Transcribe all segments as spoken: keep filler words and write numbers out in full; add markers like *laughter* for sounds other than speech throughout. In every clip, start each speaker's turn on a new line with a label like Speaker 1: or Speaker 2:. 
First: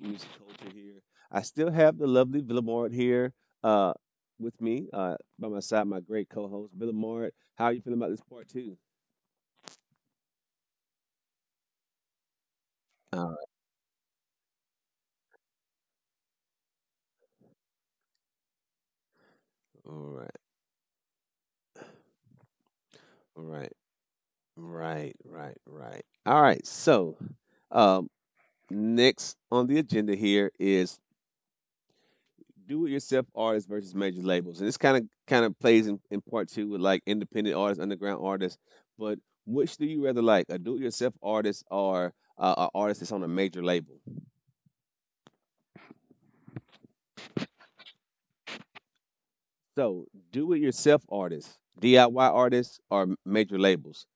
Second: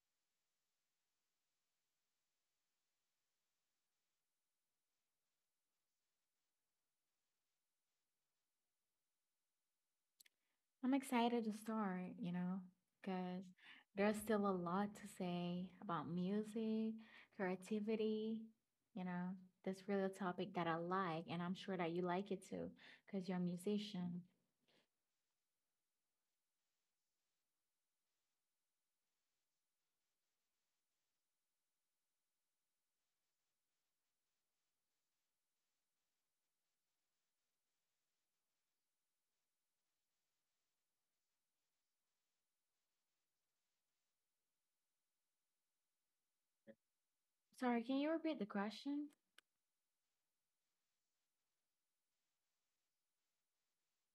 Speaker 1: music culture here. I still have the lovely Villamard here uh, with me uh, by my side, my great co-host Villamard. How are you feeling about this part two?
Speaker 2: I'm excited to start, you know, because
Speaker 1: All
Speaker 2: there's still a lot to say about music, creativity, you know. That's really a
Speaker 1: right,
Speaker 2: topic that I like, and I'm sure that you like it too, because you're a
Speaker 1: all right,
Speaker 2: musician.
Speaker 1: all right, right, right, right. All right. So, um, Next on the agenda here is do-it-yourself artists versus major labels, and this kind of kind of plays in, in part two with like independent artists, underground artists. But which do you rather like, a do-it-yourself artist or uh, an artist that's on a major label?
Speaker 2: Sorry, can you repeat the question?
Speaker 1: So, do-it-yourself artists, D I Y artists, or major labels?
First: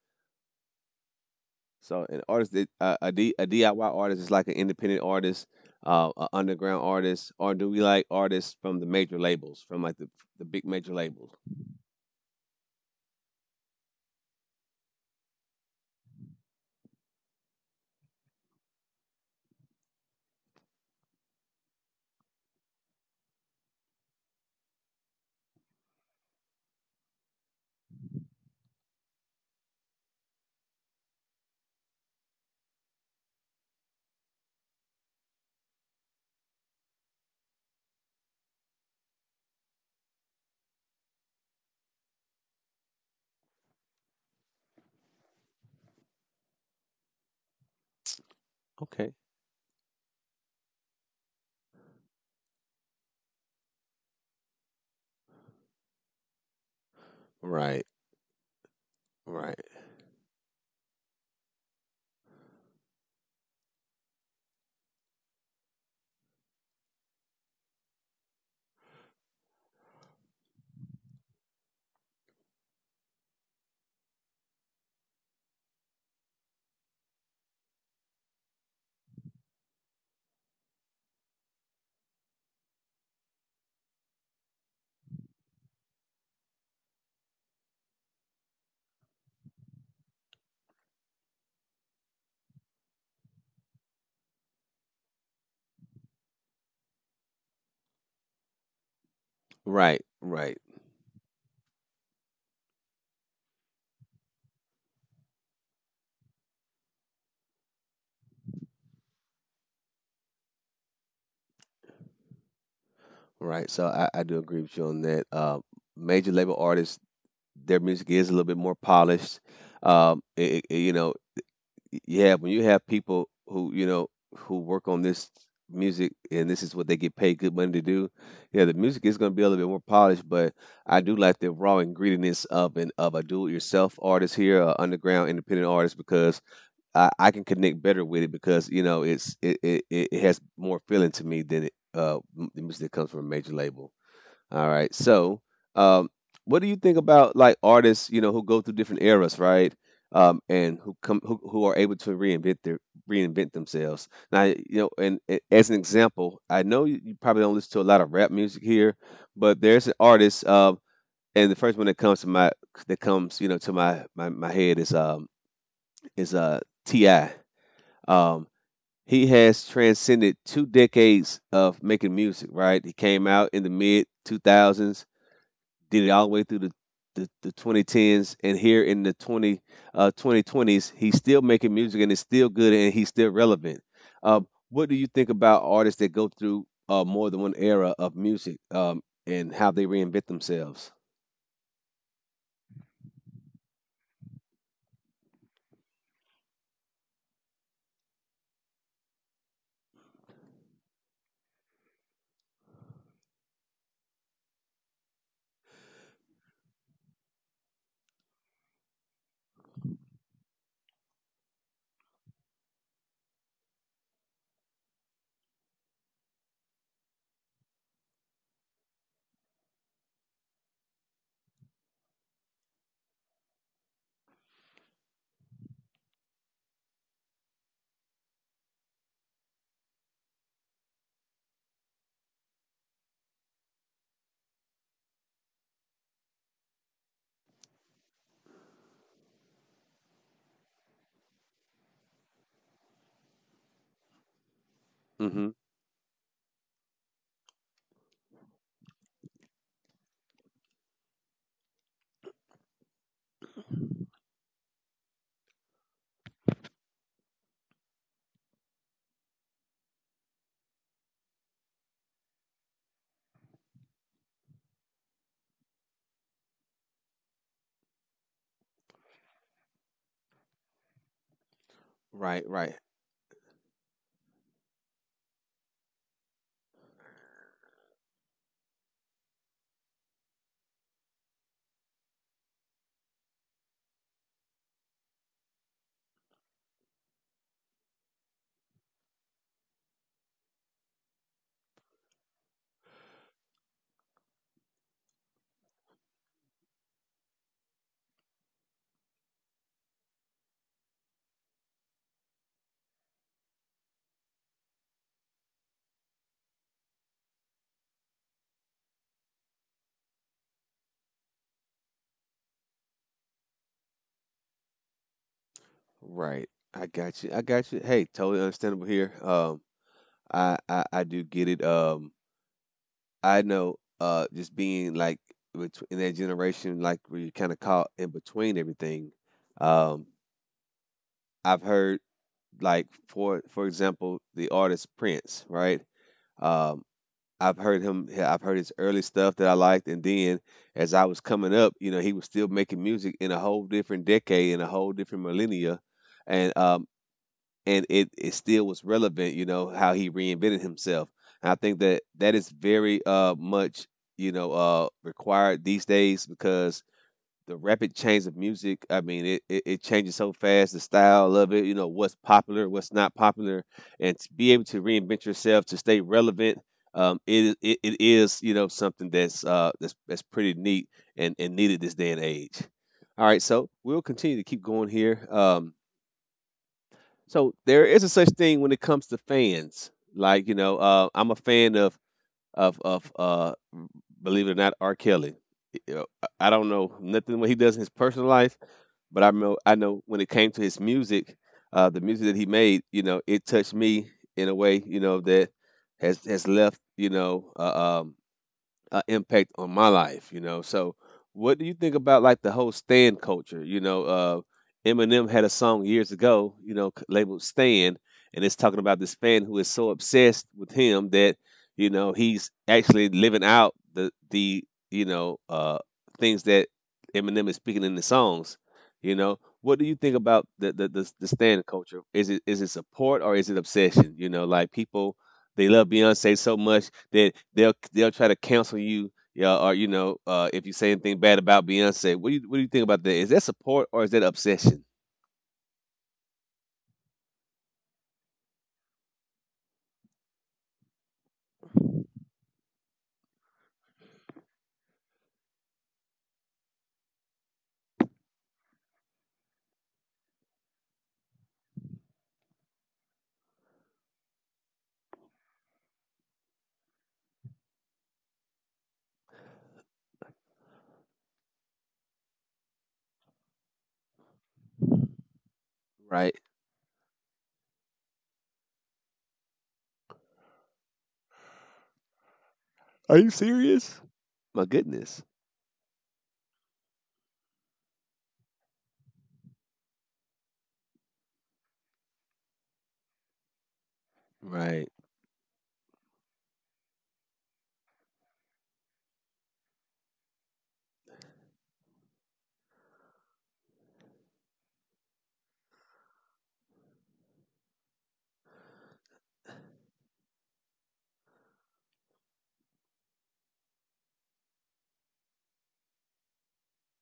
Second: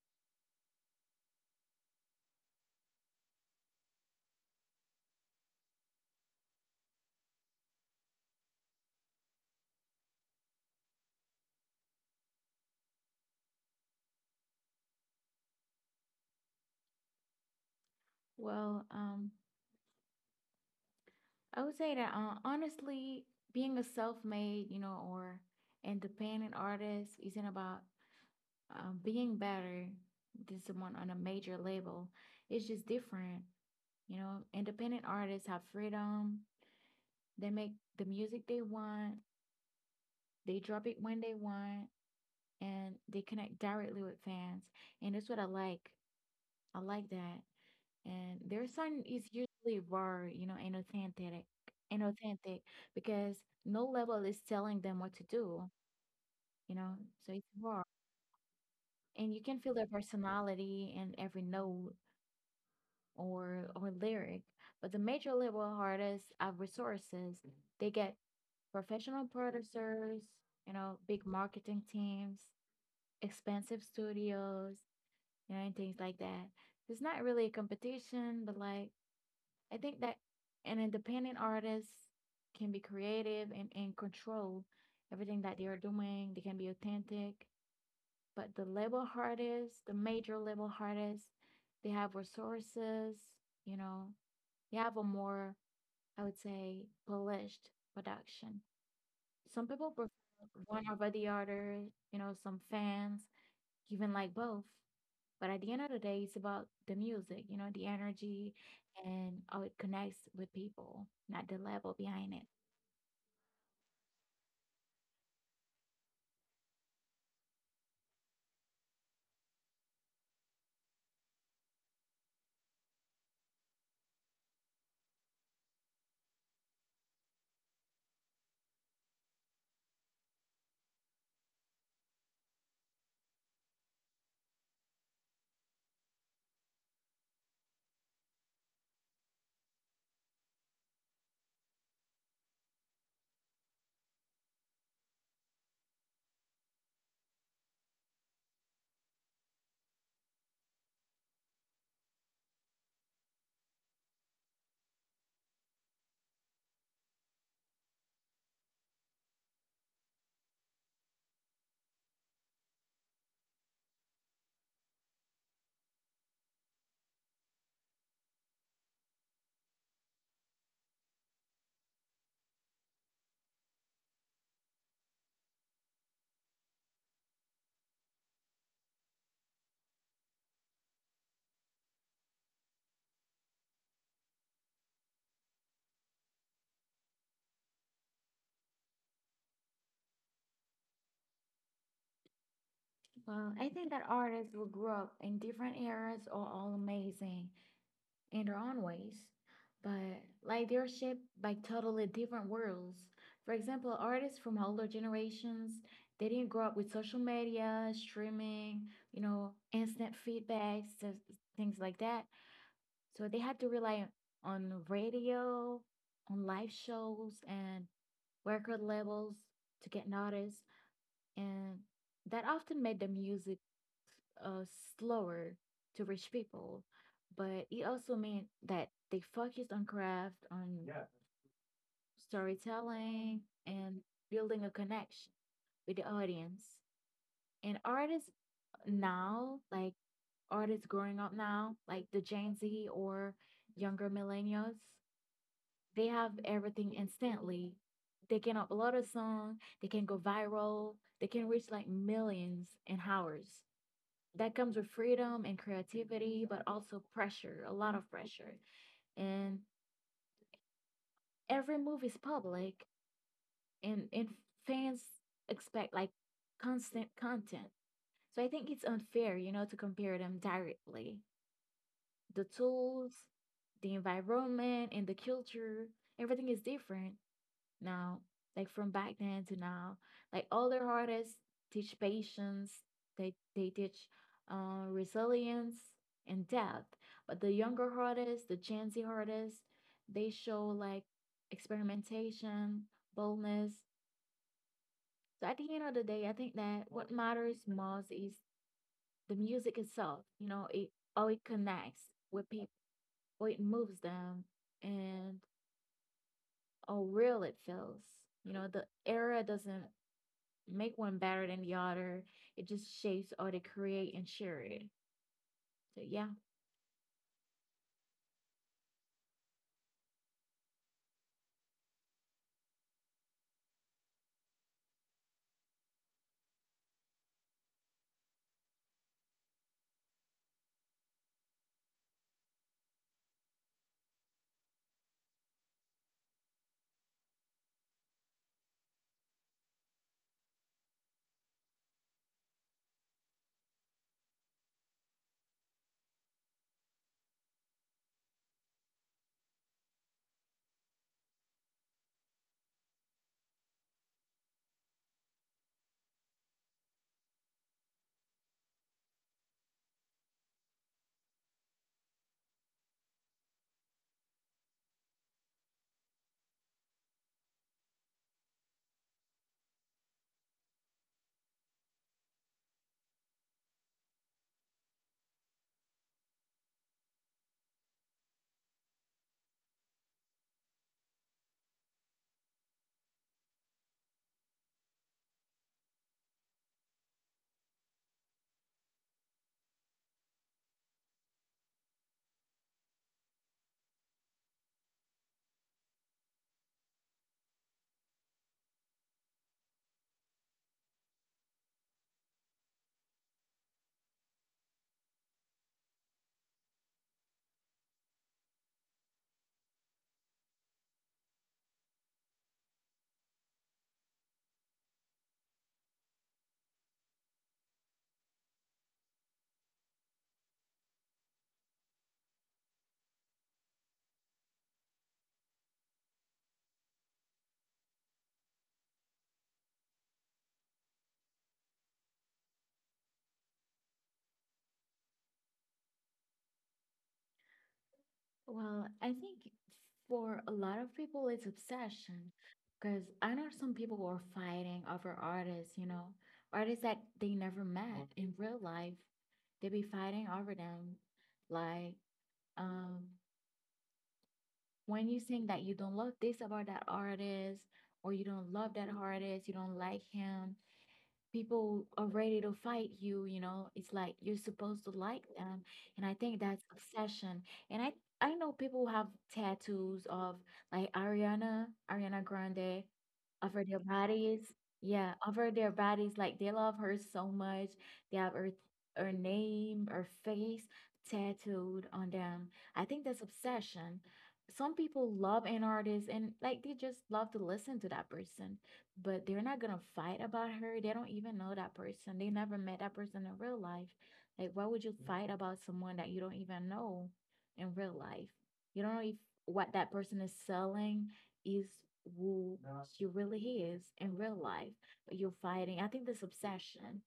Speaker 1: So an artist, that- uh, a, D, a D I Y artist is like an independent artist, uh, an underground artist, or do we like artists from the major labels, from like the the big major labels?
Speaker 2: Well, um, I would say that uh, honestly, being a self-made, you know, or independent artist isn't about uh, being better than someone on a major label. It's just different. You know, independent artists have freedom. They make the music they want, they drop it when they want, and they connect directly with fans. And that's what I like. I like that. And their sound
Speaker 1: Okay.
Speaker 2: is usually raw, you know, and authentic and authentic because no label is telling them what to do, you know. So it's raw.
Speaker 1: Right.
Speaker 2: And you
Speaker 1: Right.
Speaker 2: can feel their personality in every note or or lyric. But the major label artists have resources. They get professional producers, you know, big marketing teams, expensive studios, you know, and things like that. It's not really a competition, but like I think that an independent artist can be creative and, and control everything that they are doing. They can be authentic. But the label artists, the major label artists, they have resources, you know, you have a more, I would say, polished production. Some people
Speaker 1: Right.
Speaker 2: prefer
Speaker 1: Right.
Speaker 2: one over the other, you know, some fans even like both. But at the end of the day, it's about the music, you know, the energy and how it connects with people, not the level behind it.
Speaker 1: Right. So I, I do agree with you on that. Uh, major label artists, their music is a little bit more polished. Um, it, it- you know, Yeah, when you have people who, you know, who work on this music, and this is what they get paid good money to do, yeah, the music is going to be a little bit more polished, but I do like the raw ingredients of an of a do-it-yourself artist here, a underground independent artist, because I, I can connect better with it because, you know, it's it, it, it it has more feeling to me than it, uh, m- the music that comes from a major label. All right. So, um, what do you think about like artists, you know, who go through different eras, right? Um, and who come who, who are able to reinvent their reinvent themselves. Now, you know, and, a- as an example, I know you, you probably don't listen to a lot of rap music here, but there's an artist, um, and the first one that comes to my that comes, you know, to my my, my head is um is uh T I. Um, he has transcended two decades of making music, right? He came out in the mid two thousands, did it all the way through the the, the twenty tens, and here in the twenty uh, twenty twenties he's still making music, and it's still good, and he's still relevant. Um, what do you think about artists that go through uh, more than one era of music, um, and how they reinvent themselves?
Speaker 2: Well, I think that artists who grew up in different eras are all amazing in their own ways, but like they're shaped by totally different worlds. For example, artists from older generations, they didn't grow up with social media, streaming, you know, instant feedbacks, so- things like that. So they had to rely on radio, on live shows, and record labels to get noticed, and that often made the music uh, slower to reach people. But it also meant that they focused on craft, on storytelling, and building a connection with the audience. And artists now, like artists growing up now, like the Gen Z or younger millennials,
Speaker 1: Hmm.
Speaker 2: they have everything instantly. They can upload a song, they can go viral, they can reach like millions in hours. That comes with freedom and creativity, but also pressure, a lot of pressure. And every move is public, and, and fans expect like constant content. So I think it's unfair, you know, to compare them directly. The
Speaker 1: Right, right.
Speaker 2: tools, the environment, and the culture, everything is different now, like from back then to now. Like older artists teach patience, they they teach uh, resilience and depth. But the younger artists, the Gen Z artists, they show like experimentation, boldness. So at the end of the day, I think that what matters most is the music itself. You know, it how it connects with people, how it moves them, and how real it feels. You know, the era doesn't make one better than the other. It just shapes how they create and share it. So yeah.
Speaker 1: Right, i got you i got you Hey, totally understandable here. Um, I, I i do get it. Um, I know uh, Just being like betw- in that generation, like where you're kind of caught in between everything, um, I've heard, like for for example, the artist Prince, right? Um, I've heard him. I've heard his early stuff that I liked, and then as I was coming up, you know, he was still making music in a whole different decade, in a whole different millennia, and um, and it it still was relevant. You know how he reinvented himself. And I think that that is very uh much, you know, uh required these days because the rapid change of music. I mean, it, it, it changes so fast, the style of it, you know, what's popular, what's not popular, and to be able to reinvent yourself to stay relevant. Um, it, it it is, you know, something that's uh that's that's pretty neat and, and needed this day and age. All right, so we'll continue to keep going here. Um, so there is a such thing when it comes to fans. Like you know, uh, I'm a fan of of of uh believe it or not R. Kelly. You know, I- I don't know nothing what he does in his personal life, but I know I know when it came to his music, uh, the music that he made, you know, it touched me in a way, you know, that has has left, you know, uh, um, uh, impact on my life, you know. So, what do you think about like the whole stand culture? You know, uh, Eminem had a song years ago, you know, c- labeled "Stand," and it's talking about this fan who is so obsessed with him that you know he's actually living out the the you know uh, things that Eminem is speaking in the songs. You know, what do you think about the the, the the stand culture? Is it is it support or is it obsession? You know, like people, they love Beyonce so much that they'll they'll try to cancel you, yeah, or you know, uh, if you say anything bad about Beyonce. What do you what do you think about that? Is that support or is that obsession?
Speaker 2: Well, I think for a lot of people it's obsession because I know some people who are fighting over artists, you know, artists that they never met in real life. They be fighting over them. Like, um, when you think that you don't love this about that artist or you don't love that artist, you don't like him, people are ready to fight you. You know, it's like you're supposed to like them, and I
Speaker 1: Right?
Speaker 2: think that's obsession. And i i know people who have tattoos of like ariana ariana Grande
Speaker 1: Are you
Speaker 2: over their
Speaker 1: serious?
Speaker 2: bodies.
Speaker 1: My
Speaker 2: Yeah,
Speaker 1: goodness.
Speaker 2: over their bodies. Like they love her so much. They have her her name, her face tattooed on them. I think that's obsession. Some
Speaker 1: Right.
Speaker 2: people love an artist and like they just love to listen to that person, but they're not gonna fight about her. They don't even know that person. They never met that person in real life. Like, why would you fight about someone that you don't even know in real life? You don't know if what that person is selling is who she really is in real life, but you're fighting. I think this obsession.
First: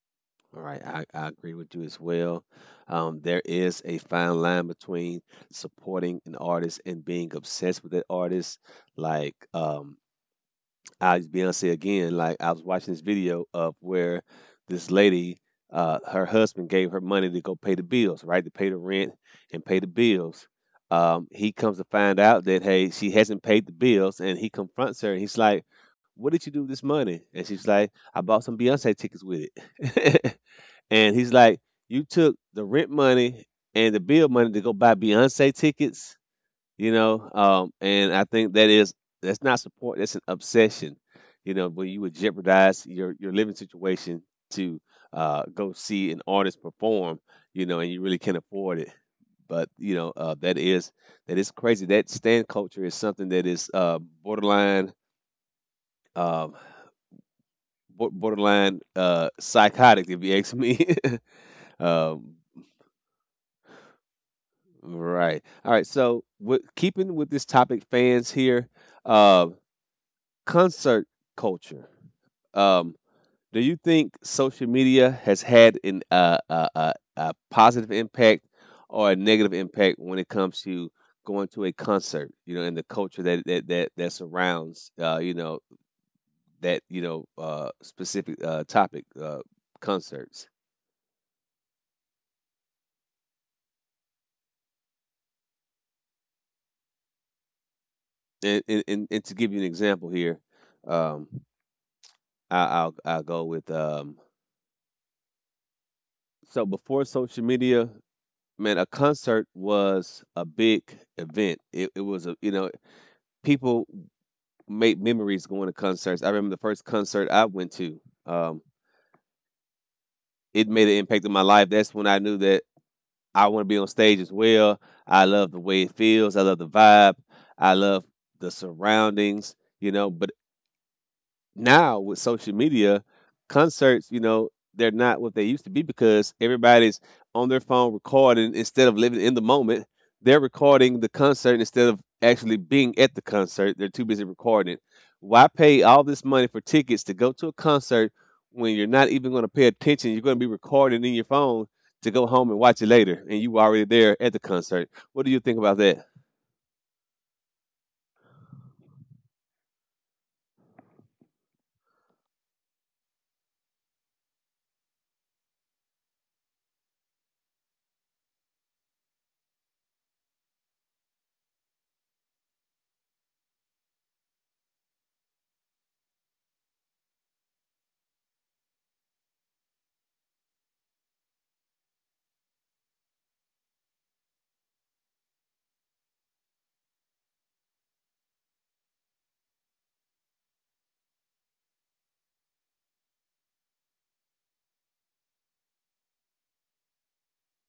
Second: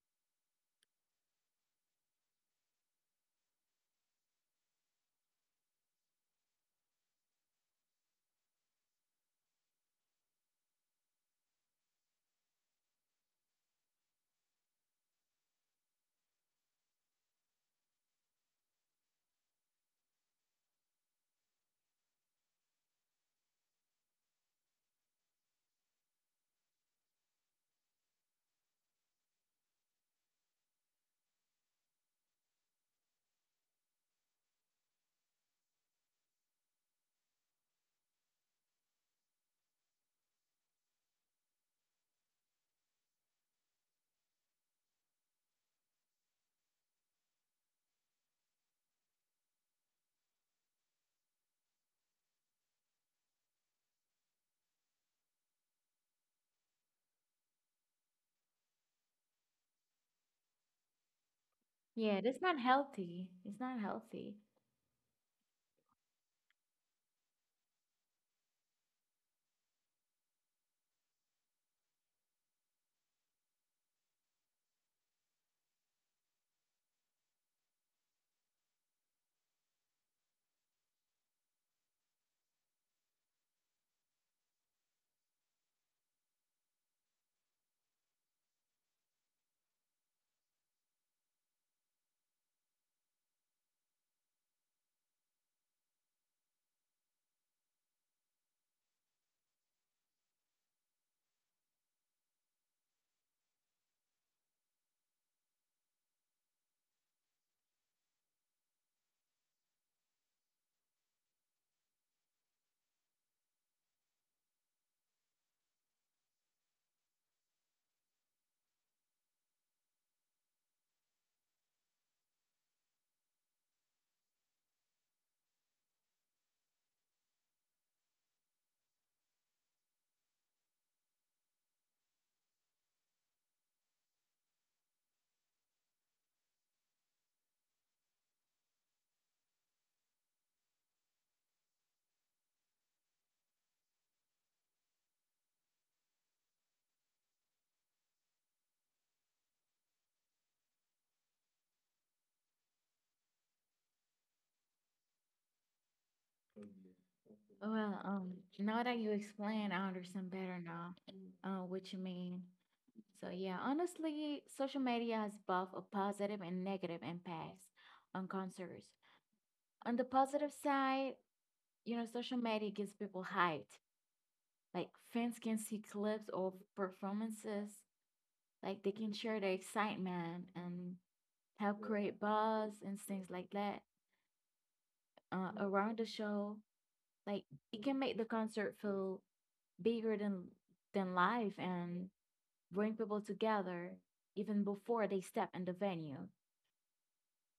Speaker 1: All right. I, I agree with you as well. Um, there is a fine line between supporting an artist and being obsessed with that artist. Like, um, I Beyonce again. Like I was watching this video of where this lady, uh, her husband gave her money to go pay the bills, right? To pay the rent and pay the bills. Um, he comes to find out that hey, she hasn't paid the bills, and he confronts her, and he's like, "What did you do with this money?" And she's like, "I bought some Beyonce tickets with it." *laughs* And he's like, "You took the rent money and the bill money to go buy Beyonce tickets," you know. Um, and I think that is, that's not support. That's an obsession, you know. When you would jeopardize your your living situation to, uh, go see an artist perform, you know, and you really can't afford it. But you know uh, that is, that is crazy. That stand culture is something that is uh, borderline. Um, bor- Borderline uh psychotic if you ask me. *laughs*
Speaker 2: Yeah,
Speaker 1: um
Speaker 2: that's not healthy. It's not healthy.
Speaker 1: right. All right, so with keeping with this topic, fans here, um, concert culture. Um, do you think social media has had an uh, uh, uh, a positive impact or a negative impact when it comes to going to a concert? You know, and the culture that that that, that surrounds, uh, you know, that you know uh, specific, uh, topic, uh, concerts. And, and and and to give you an example here, um, I, I'll I'll go with um, so before social media, man, a concert was a big event. It it was a, you know, people made memories going to concerts. I remember the first concert I went to. Um, it made an impact in my life. That's when I knew that I want to be on stage as well. I love the way it feels. I love the vibe. I love the surroundings, you know, but now with social media, concerts, you know, they're not what they used to be because everybody's on their phone recording instead of living in the moment. They're recording the concert instead of actually being at the concert. They're too busy recording it. Why pay all this money for tickets to go to a concert when you're not even going to pay attention? You're going to be recording in your phone to go home and watch it later, and you were already there at the concert. What do you think about that?
Speaker 2: Well, um, now that you explain, I understand better now, uh, what you mean. So yeah, honestly, social media has both a positive and negative impacts on concerts. On the positive side, you know, social media gives people hype. Like fans can see clips of performances, like they can share their excitement and help, yeah, create buzz and things like that uh, around the show. Like it can make the concert feel bigger than than life and bring people together even before they step in the venue.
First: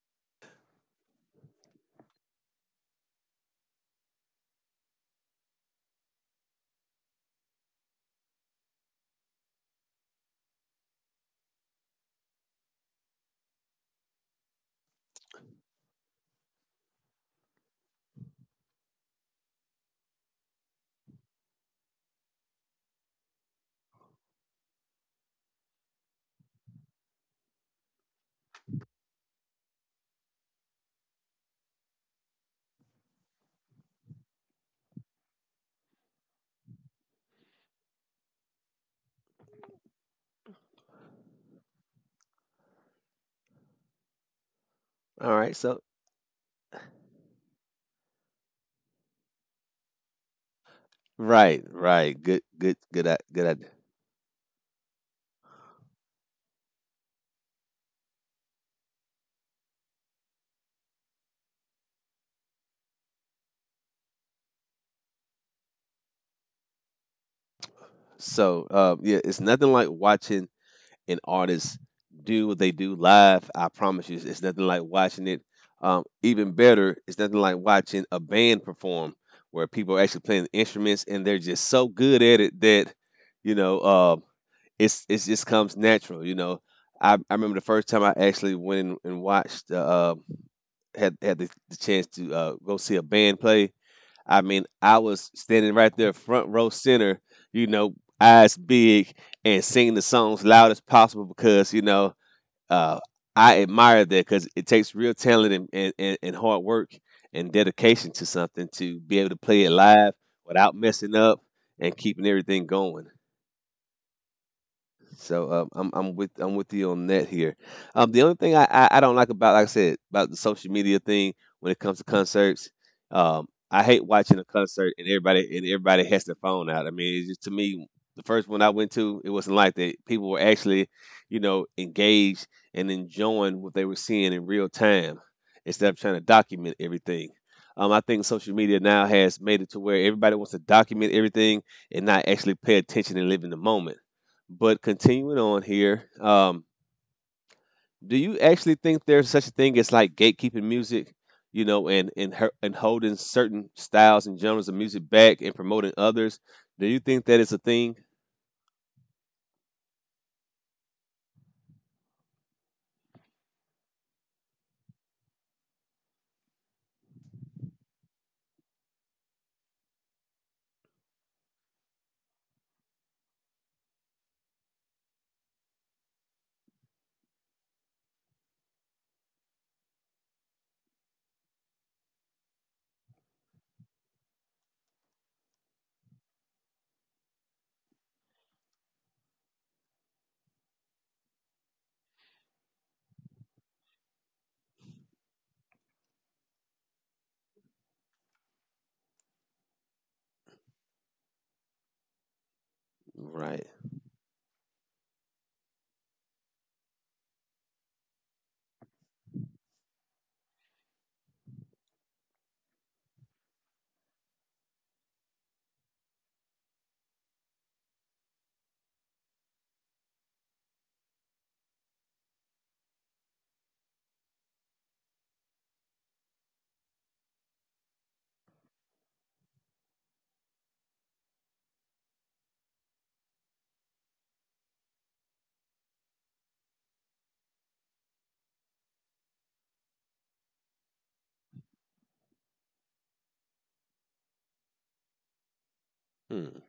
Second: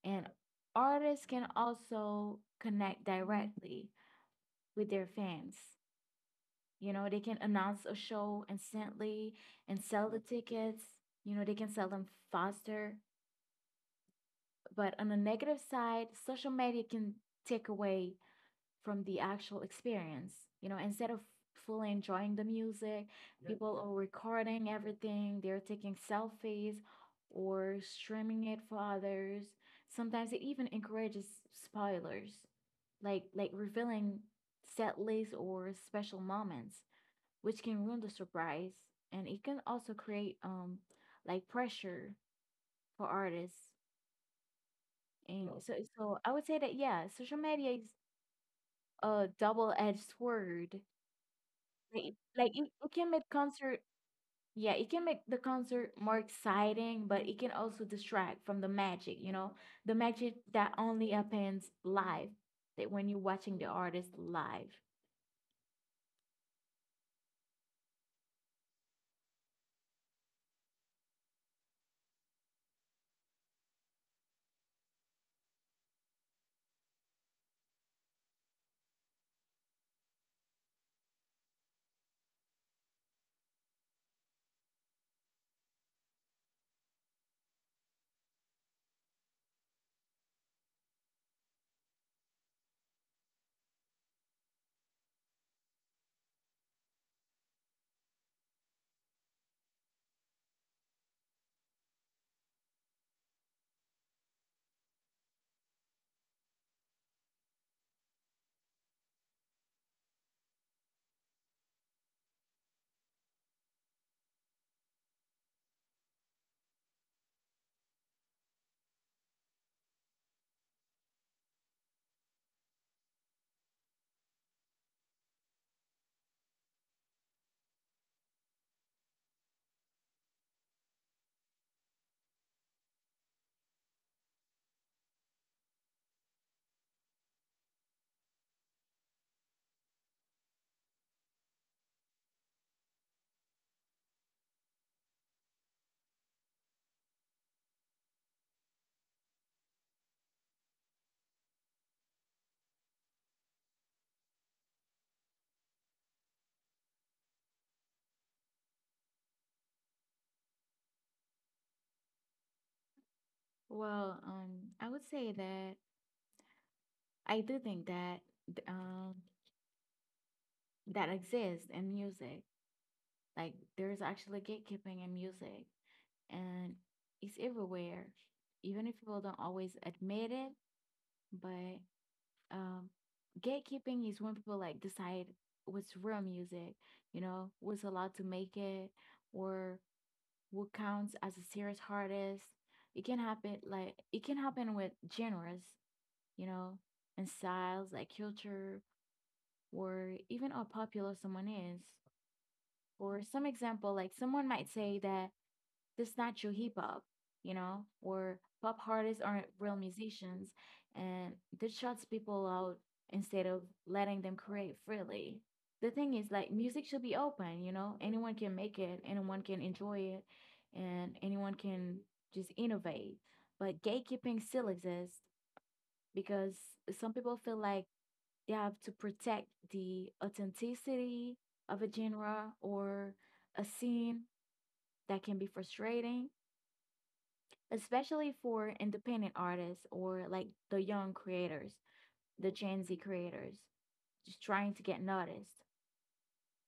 Speaker 2: And artists can also connect directly with their fans. You know, they can announce a show instantly and sell the tickets. You know, they can sell them faster. But on the negative side, social media can take away from the actual experience. You know, instead of fully enjoying the music, people are recording everything, they're taking selfies or streaming it for others. Sometimes it even encourages spoilers, like like revealing set lists or special moments, which can ruin the surprise. And it can also create um like pressure for artists.
Speaker 1: All
Speaker 2: And
Speaker 1: right, so
Speaker 2: so so I would say that yeah, social media is a double-edged sword.
Speaker 1: right, right,
Speaker 2: like
Speaker 1: good,
Speaker 2: like it,
Speaker 1: good,
Speaker 2: it
Speaker 1: good, i-
Speaker 2: can make
Speaker 1: good idea.
Speaker 2: concert, yeah, it can make the concert more exciting, but it can also distract from the magic, you know, the magic that only happens live, that when you're watching the artist live.
Speaker 1: So uh, yeah, it's nothing like watching an artist do what they do live. I promise you, it's nothing like watching it. Um, even better, it's nothing like watching a band perform where people are actually playing instruments and they're just so good at it that you know uh, it's it just comes natural. You know, I, I remember the first time I actually went and, and watched uh, um, had had the, the chance to, uh, go see a band play. I mean, I was standing right there, front row center, you know, eyes big, and singing the songs loud as possible because you know, uh, I admire that because it takes real talent and, and, and, and hard work and dedication to something to be able to play it live without messing up and keeping everything going. So um, I'm I'm with I'm with you on that here. Um, the only thing I, I, I don't like about, like I said, about the social media thing when it comes to concerts, um, I hate watching a concert and everybody and everybody has their phone out. I mean, it's just to me the first one I went to, it wasn't like that. People were actually, you know, engaged and enjoying what they were seeing in real time instead of trying to document everything. Um, I think social media now has made it to where everybody wants to document everything and not actually pay attention and live in the moment, but continuing on here, um, do you actually think there's such a thing as like gatekeeping music, you know, and and her, and holding certain styles and genres of music back and promoting others? Do you think that is a thing?
Speaker 2: Well, um, I would say that I do think that th- um that exists in music. Like there's actually gatekeeping in music, and it's everywhere, even if people don't always admit it. But um, gatekeeping is when people like decide what's real music, you know, what's allowed to make it, or what counts as a serious artist. It can happen like it can happen with genres, you know, and styles like culture or even how popular someone is. Or some
Speaker 1: Right.
Speaker 2: example, like someone might say that that's not your hip hop, you know, where pop artists aren't real musicians and that shuts people out instead of letting them create freely. The thing is, like, music should be open, you know, anyone can make it, anyone can enjoy it, and anyone can just innovate. But gatekeeping still exists because some people feel like they have to protect the authenticity of a genre or a scene that can be frustrating, especially for independent artists or like the young creators, the Gen Z creators, just trying to get noticed.
Speaker 1: Hmm.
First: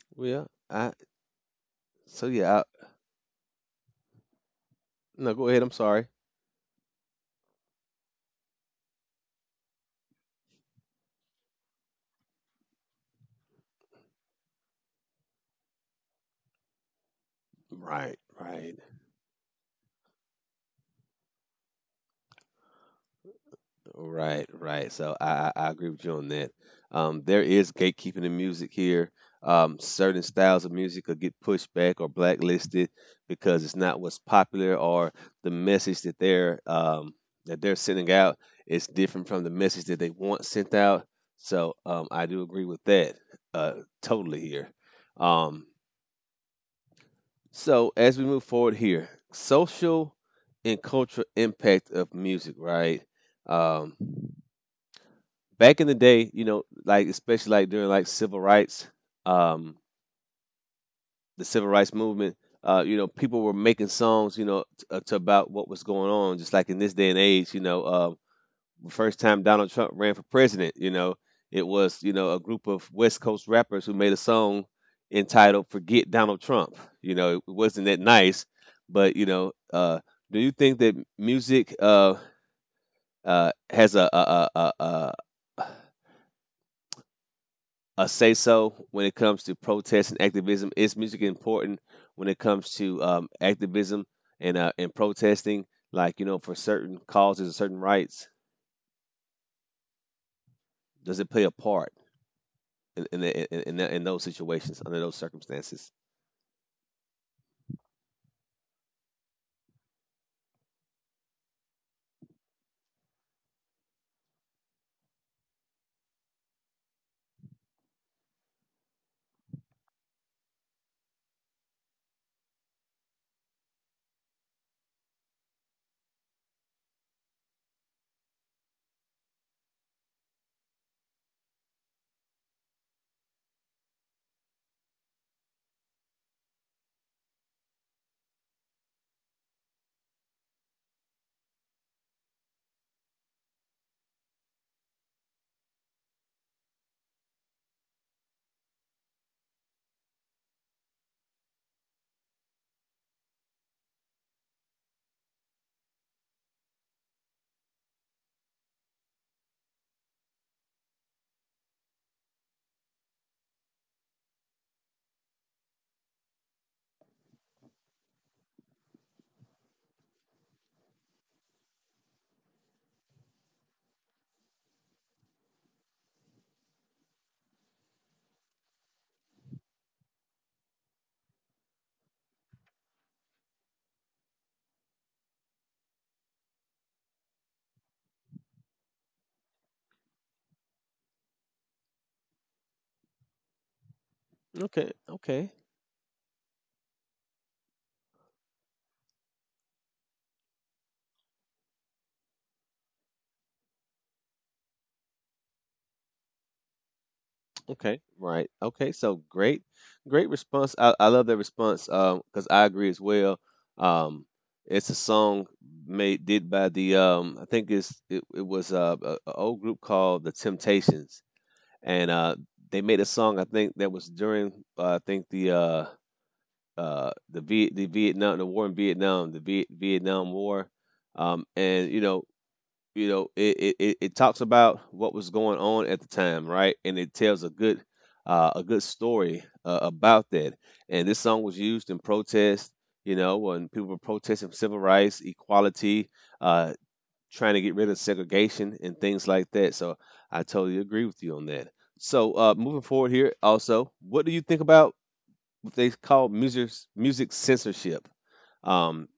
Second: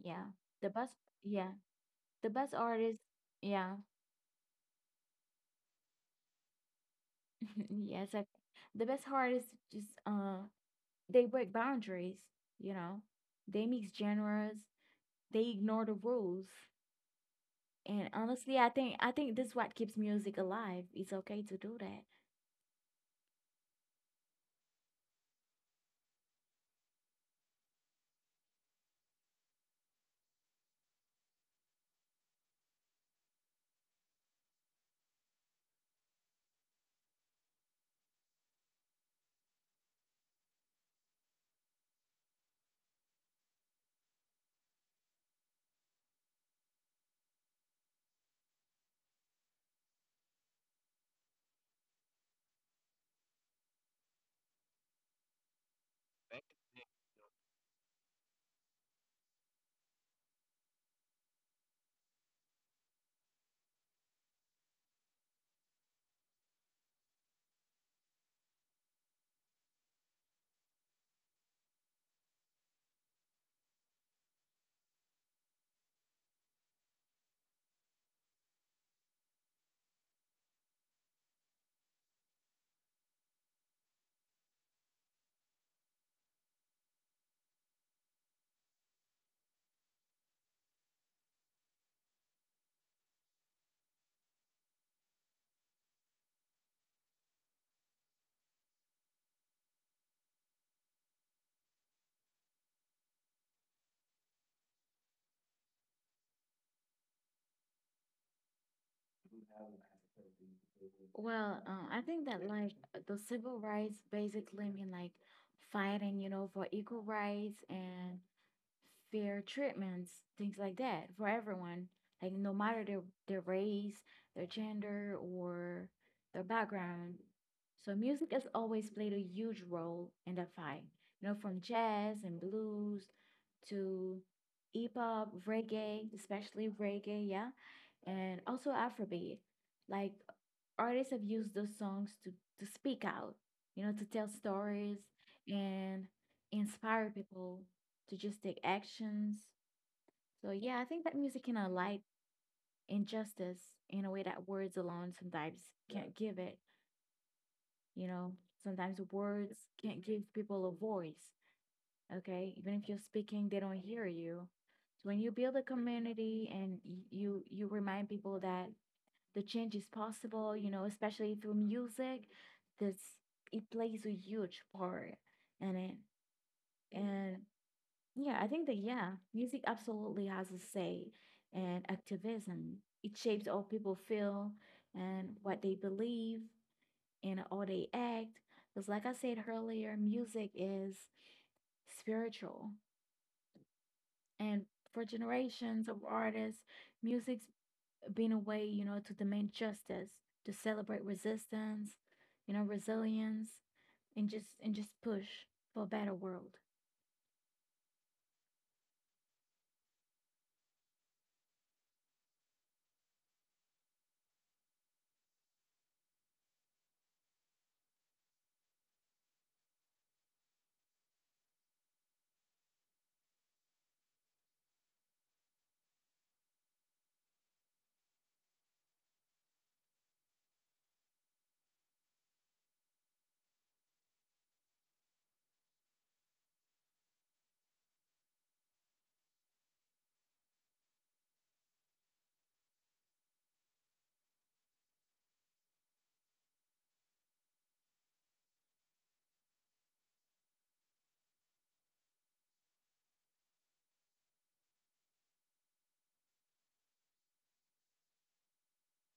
Speaker 2: Yeah.
Speaker 1: Well,
Speaker 2: The
Speaker 1: I
Speaker 2: best, yeah.
Speaker 1: so
Speaker 2: The best
Speaker 1: yeah. I,
Speaker 2: artists, yeah.
Speaker 1: no, go ahead. I'm sorry.
Speaker 2: *laughs* Yes. I, the best artists just, uh, they break boundaries, you know, they mix genres, they ignore the rules. And
Speaker 1: Right.
Speaker 2: honestly, I
Speaker 1: Right.
Speaker 2: think I think this is what keeps music alive. It's okay to do that.
Speaker 1: Right, right. So I, I, I agree with you on that. Um, there is gatekeeping in music here. Um, certain styles of music could get pushed back or blacklisted because it's not what's popular, or the message that they're um, that they're sending out is different from the message that they want sent out. So um, I do agree with that uh, totally here. Um, so as we move forward here, social and cultural impact of music, right? Um, Back in the day, you know, like especially like during like civil rights, um, the civil rights movement, uh, you know, people were making songs, you know, t- uh, to about what was going on. Just like in this day and age, you know, uh, the first time Donald Trump ran for president, you know, it was, you know, a group of West Coast rappers who made a song entitled "Forget Donald Trump." You know, it wasn't that nice, but you know, uh, do you think that music uh, uh, has a, a, a, a, a a say so when it comes to protest and activism? Is music important when it comes to um, activism and uh, and protesting? Like, you know, for certain causes and certain rights, does it play a part in in, in, in, in those situations under those circumstances?
Speaker 2: Well, uh, I think that like the civil rights basically mean like fighting, you know, for equal rights and fair treatments, things like that for everyone, like no matter their, their race, their gender, or their background. So music has always played a huge role in that fight. You know, from jazz and blues to hip hop, reggae, especially reggae, yeah, and also Afrobeat. Like artists have used those songs to to speak out, you know, to tell stories and inspire people to just take actions. So yeah, I think that music can highlight injustice in a way that words alone sometimes can't give it. You know, sometimes words can't give people a voice. Okay, even if you're speaking, they don't hear you. So when you build a community and y- you you remind people that the change is possible, you know, especially through music, this it plays a huge part in it. And yeah, I think that, yeah, music absolutely has a say and activism. It shapes how people feel and what they believe and how they act. Because, like I said earlier, music is spiritual. And
Speaker 1: Okay,
Speaker 2: for
Speaker 1: okay.
Speaker 2: generations of artists, music's been a way, you know, to demand justice, to celebrate resistance, you know, resilience, and just and just push for a better world.
Speaker 1: Okay, right. Okay, so great, great response. I, I love that response. Um, because I agree as well. Um, it's a song made did by the um, I think it's it, it was uh, a, a old group called the Temptations, and uh, they made a song I think that was during uh, I think the uh, uh, the Viet the Vietnam the war in Vietnam the Viet, Vietnam War, um, and you know, you know it, it it it talks about what was going on at the time, right? And it tells a good uh, a good story uh, about that. And this song was used in protest, you know, when people were protesting civil rights, equality, uh, trying to get rid of segregation and things like that. So I totally agree with you on that. So uh, moving forward here also, what do you think about what they call music music censorship? um,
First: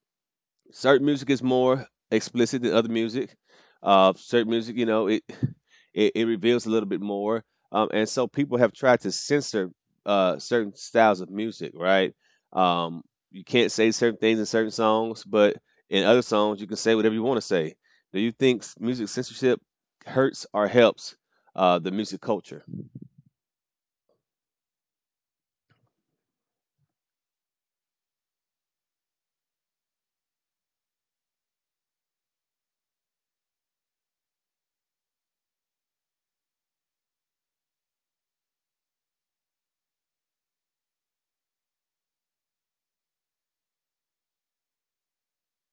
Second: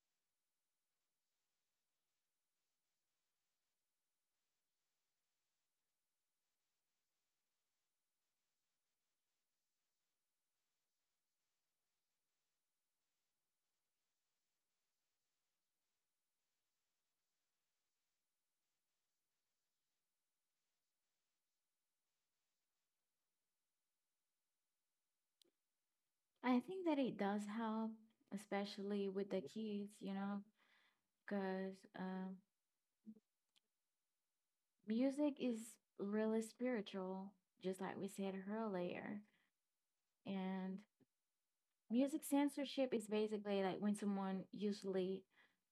Speaker 1: Certain music is more explicit than other music. Uh, certain music, you know, it *sighs* it, it reveals a little bit more, um, and so people have tried to censor uh, certain styles of music. Right? Um, you can't say certain things in certain songs, but in other songs, you can say whatever you want to say. Do you think s- music censorship hurts or helps uh, the music culture?
Speaker 2: I think that it does help, especially with the kids, you know, because um, music is really spiritual, just like we said earlier. And music censorship is basically like when someone usually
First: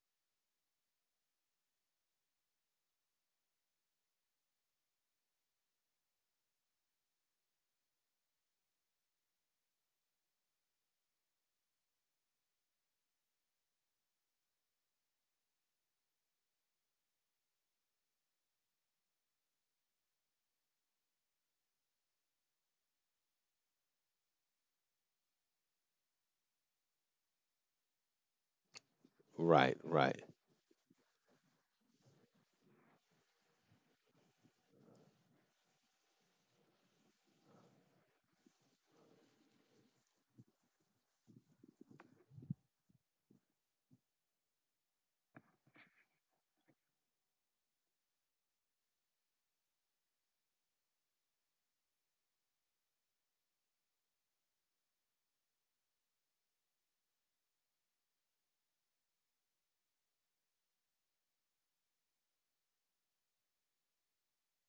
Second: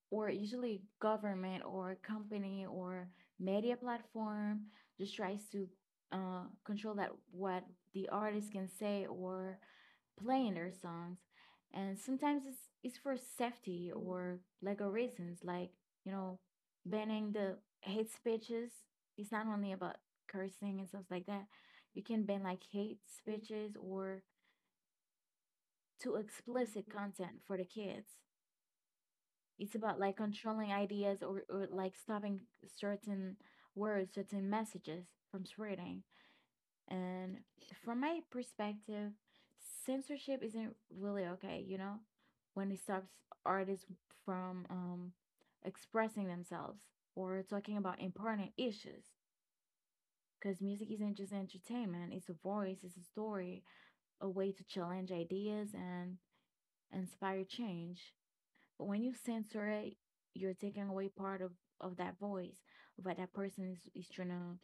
Speaker 2: or usually government or company or media platform just tries to uh, control that what the artist can say or play in their songs, and sometimes it's, it's for safety or legal reasons, like you know banning the hate speeches. It's not only about cursing and stuff like that. You can ban like hate speeches or too explicit content for the kids. It's
Speaker 1: Right,
Speaker 2: about like
Speaker 1: right,
Speaker 2: controlling ideas, or, or like stopping certain words, certain messages from spreading. And from my perspective, censorship isn't really okay, you know, when it stops artists from um, expressing themselves or talking about important issues. Because music isn't just entertainment, it's a voice, it's a story, a way to challenge ideas and inspire change. But when you censor it, you're taking away part of, of that voice that that person is, is trying to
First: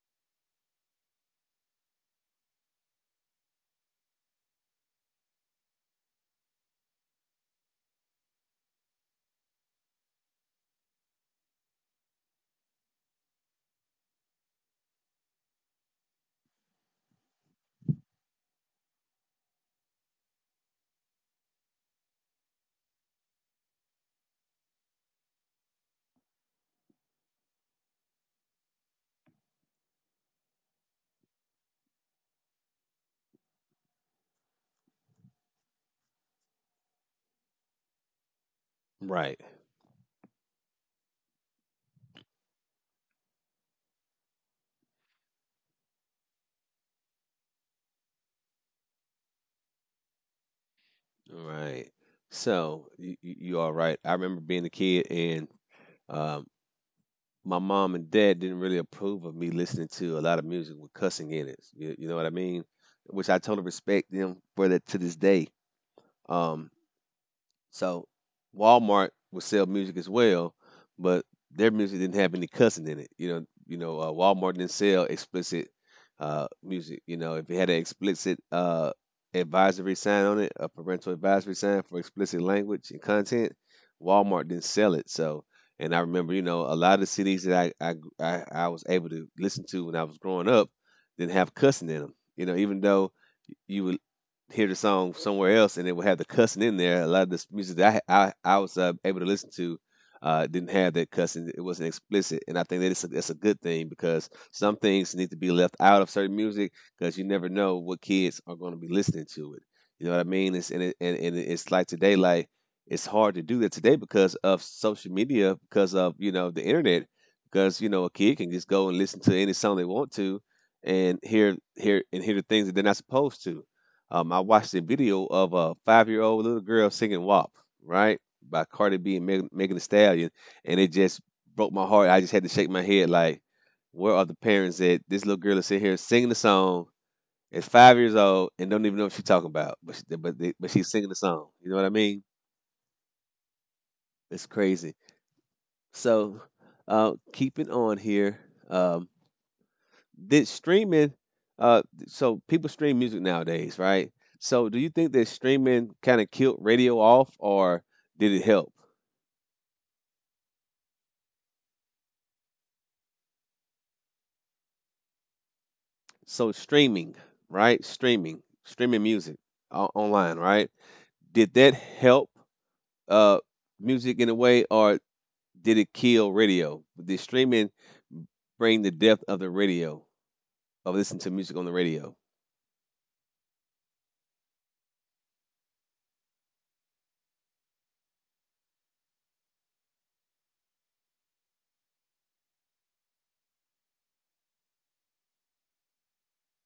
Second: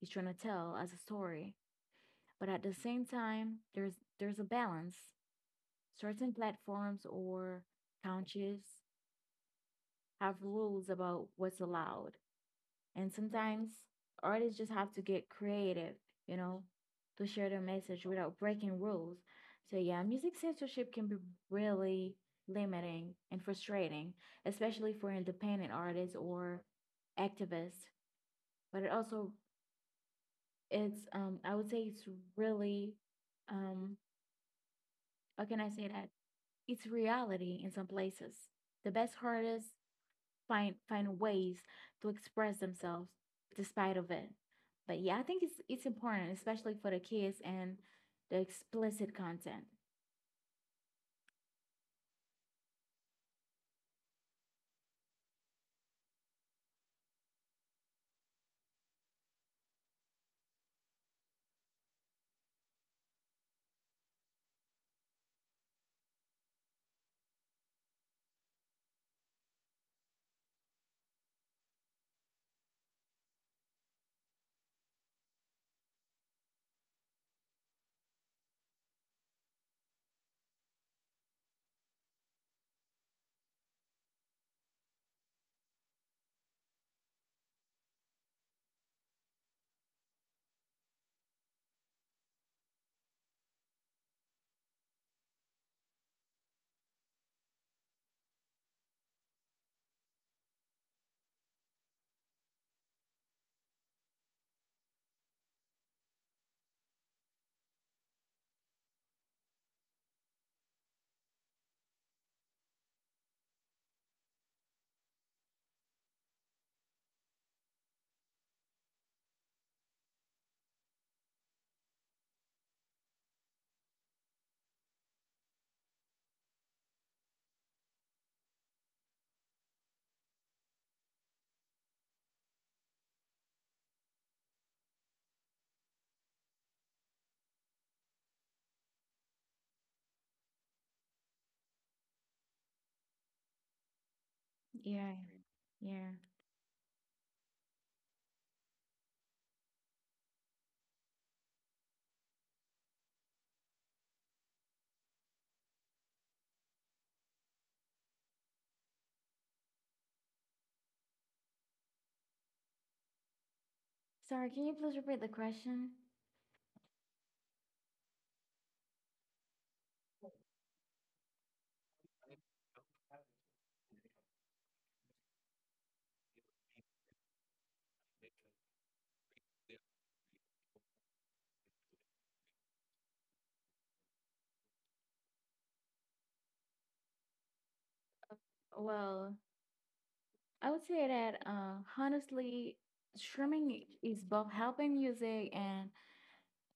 Speaker 2: is trying to tell as a story. But at the same time, there's there's a balance. Certain platforms or countries have rules about what's allowed. And sometimes artists just have to get creative, you know, to share their message without breaking rules. So, yeah, music censorship can be really limiting and frustrating, especially for independent artists or activists. But it also, it's, um, I would say it's really, um, how can I say that? It's reality in some places. The best
Speaker 1: right,
Speaker 2: artists find find ways to express themselves despite of it. But yeah, I think it's it's important, especially for the kids and the explicit content.
Speaker 1: right. So you, you you are right. I remember being a kid, and um, my mom and dad didn't really approve of me listening to a lot of music with cussing in it. You, you know what I mean? Which I totally respect them for, that to this day. Um, So Walmart would sell music as well, but their music didn't have any cussing in it. You know, you know, uh, Walmart didn't sell explicit uh, music. You know, if it had an explicit uh, advisory sign on it, a parental advisory sign for explicit language and content, Walmart didn't sell it. So, and I remember, you know, a lot of the C Ds that I I I, I was able to listen to when I was growing up didn't have cussing in them. You know, even though you would hear the song somewhere else and it would have the cussing in there. A lot of this music that I I, I was uh, able to listen to uh, didn't have that cussing. It wasn't explicit, and I think that it's a, that's a good thing because some things need to be left out of certain music because you never know what kids are going to be listening to it. You know what I mean? It's and it, and, and it's like today, like it's hard to do that today because of social media, because of, you know, the internet, because, you know, a kid can just go and listen to any song they want to, and hear hear and hear the things that they're not supposed to. um, I watched a video of a five year old little girl singing W A P, right? By Cardi B and Meg- Megan Thee Stallion. And it just broke my heart. I just had to shake my head like, where are the parents that this little girl is sitting here singing the song at five years old and don't even know what she's talking about? But, she, but, they, but she's singing the song. You know what I mean? It's crazy.
Speaker 2: Yeah, yeah.
Speaker 1: So, uh, keeping on here, um, did streaming uh so people stream music nowadays, right? So do you think that streaming kind of killed radio off, or did it help?
Speaker 2: Sorry, can you please repeat the question?
Speaker 1: So streaming, right? Streaming streaming music, o- online, right? Did that help uh music in a way, or did it kill radio? Did streaming bring the death of the radio, of listening to music on the radio?
Speaker 2: Well, I would say that uh, honestly, streaming is both helping music and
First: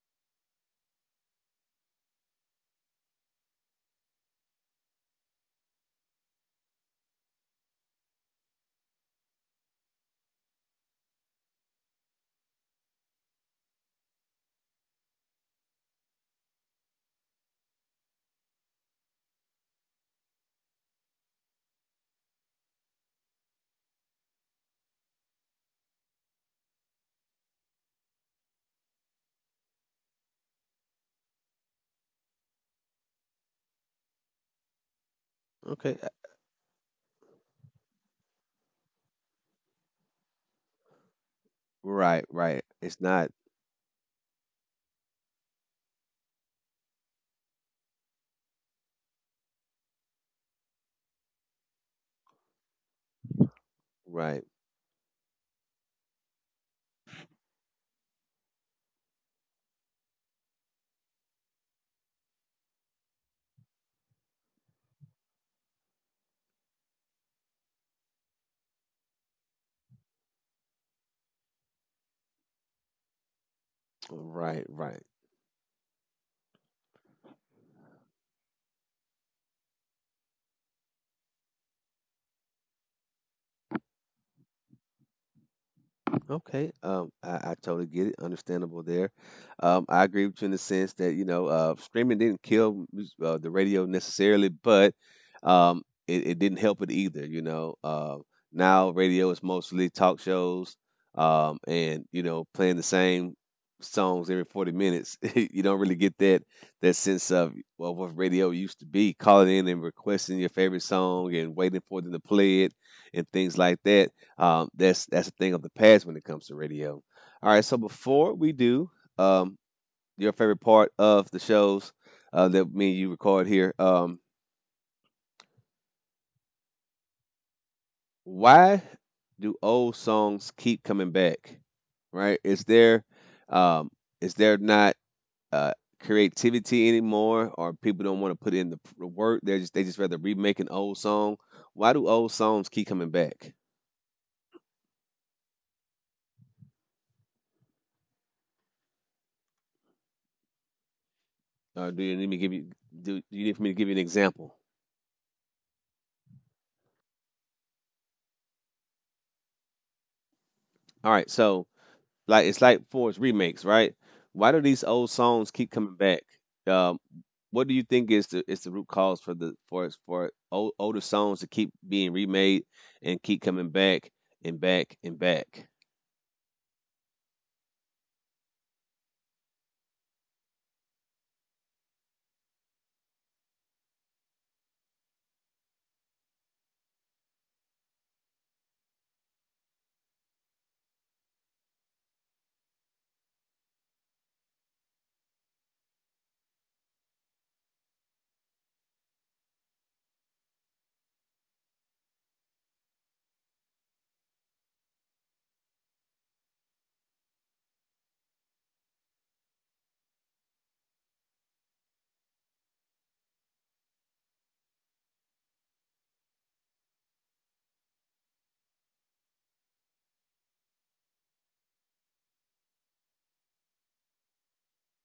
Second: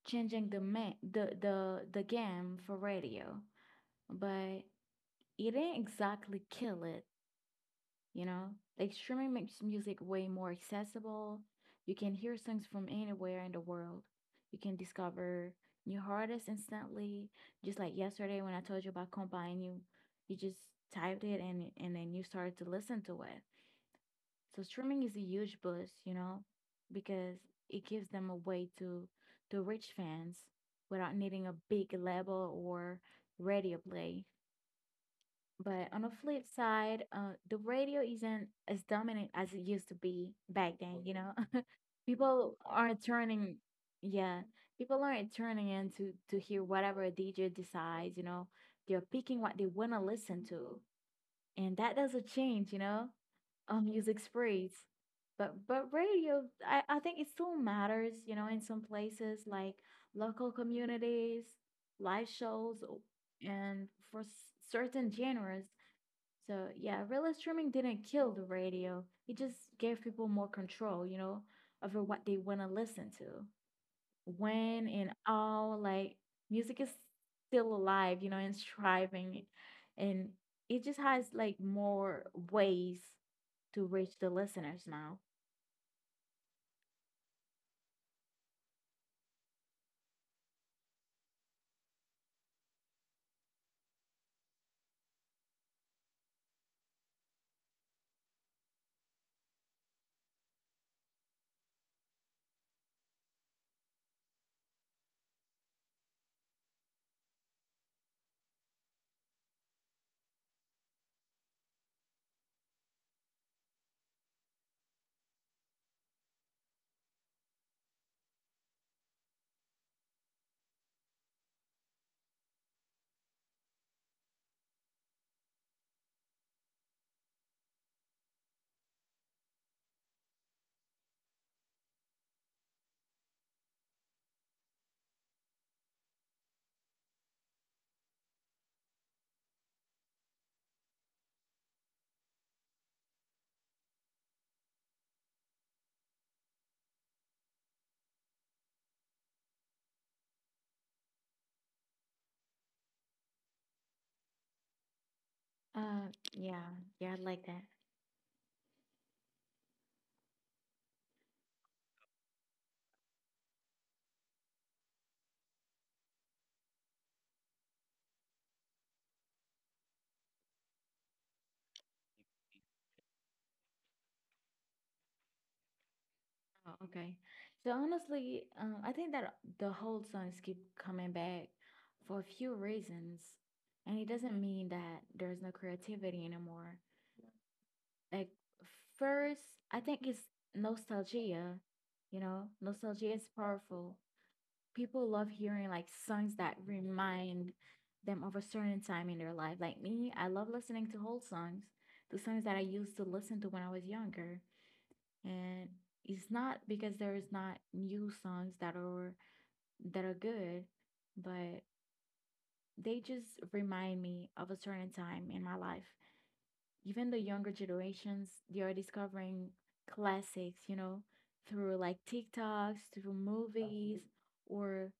Speaker 2: changing the ma- the the the game for radio, but it didn't exactly kill it. You know? Like streaming makes music way more accessible. You can hear songs from anywhere in the world. You can discover new artists instantly. Just like yesterday when I told you about Combine, you you just typed it and and then you started to listen to it. So streaming is a huge boost, you know, because it gives them a way to to reach fans without needing a big label or radio play. But
Speaker 1: Okay.
Speaker 2: on
Speaker 1: uh,
Speaker 2: the flip side, uh, the radio isn't as dominant as it used to be back then, you know? *laughs*
Speaker 1: Right,
Speaker 2: People
Speaker 1: right. It's
Speaker 2: aren't
Speaker 1: not
Speaker 2: turning, yeah, people aren't turning in to, to hear whatever a D J decides, you know? They're picking what they want to listen to. And that doesn't change, you know, on music
Speaker 1: right.
Speaker 2: spreads. But but radio, I, I think it still matters, you know, in some places like local communities, live shows, and for s- certain genres. So yeah, real streaming didn't kill the radio. It just gave people more control, you know, over what they want to listen to.
Speaker 1: Right,
Speaker 2: When
Speaker 1: right.
Speaker 2: and all like music is still alive, you know, and striving and it just has like more ways to reach the listeners now.
Speaker 1: Okay, um, I, I totally get it. Understandable there. Um, I agree with you in the sense that, you know, uh, streaming didn't kill mus- uh, the radio necessarily, but um, it, it didn't help it either. You know, uh, now radio is mostly talk shows, um, and, you know, playing the same songs every forty minutes. *laughs* You don't really get that that sense of, well, what radio used to be, calling in and requesting your favorite song and waiting for them to play it and things like that. um, that's that's a thing of the past when it comes to radio. All right, so before we do, um, your favorite part of the shows uh, that me and you record here. Um, why do old songs keep coming back? Right? Is there um, is there not uh, creativity anymore, or people don't want to put in the p- work? They just they just rather remake an old song. Why do old songs keep coming back? Uh, do you need me to give you, do, do you need for me to give you an example?
Speaker 2: Uh yeah, yeah, I like that.
Speaker 1: All right, so, like, it's like Force remakes, right? Why do these old songs keep coming back? Um, what do you think is the is the root cause for the for for old, older songs to keep being remade and keep coming back and back and back?
Speaker 2: Oh, okay. So honestly, um, I think that the whole songs keep coming back for a few reasons, and it doesn't mean that there's no creativity anymore. Like first, I think it's nostalgia. You know, nostalgia is powerful. People love hearing like songs that remind them of a certain time in their life. Like me, I love listening to whole songs, the songs that I used to listen to when I was younger and it's not because there's not new songs that are that are good but they just remind me of a certain time in my life. Even the younger generations, they are discovering classics, you know, through like tiktoks, through movies, or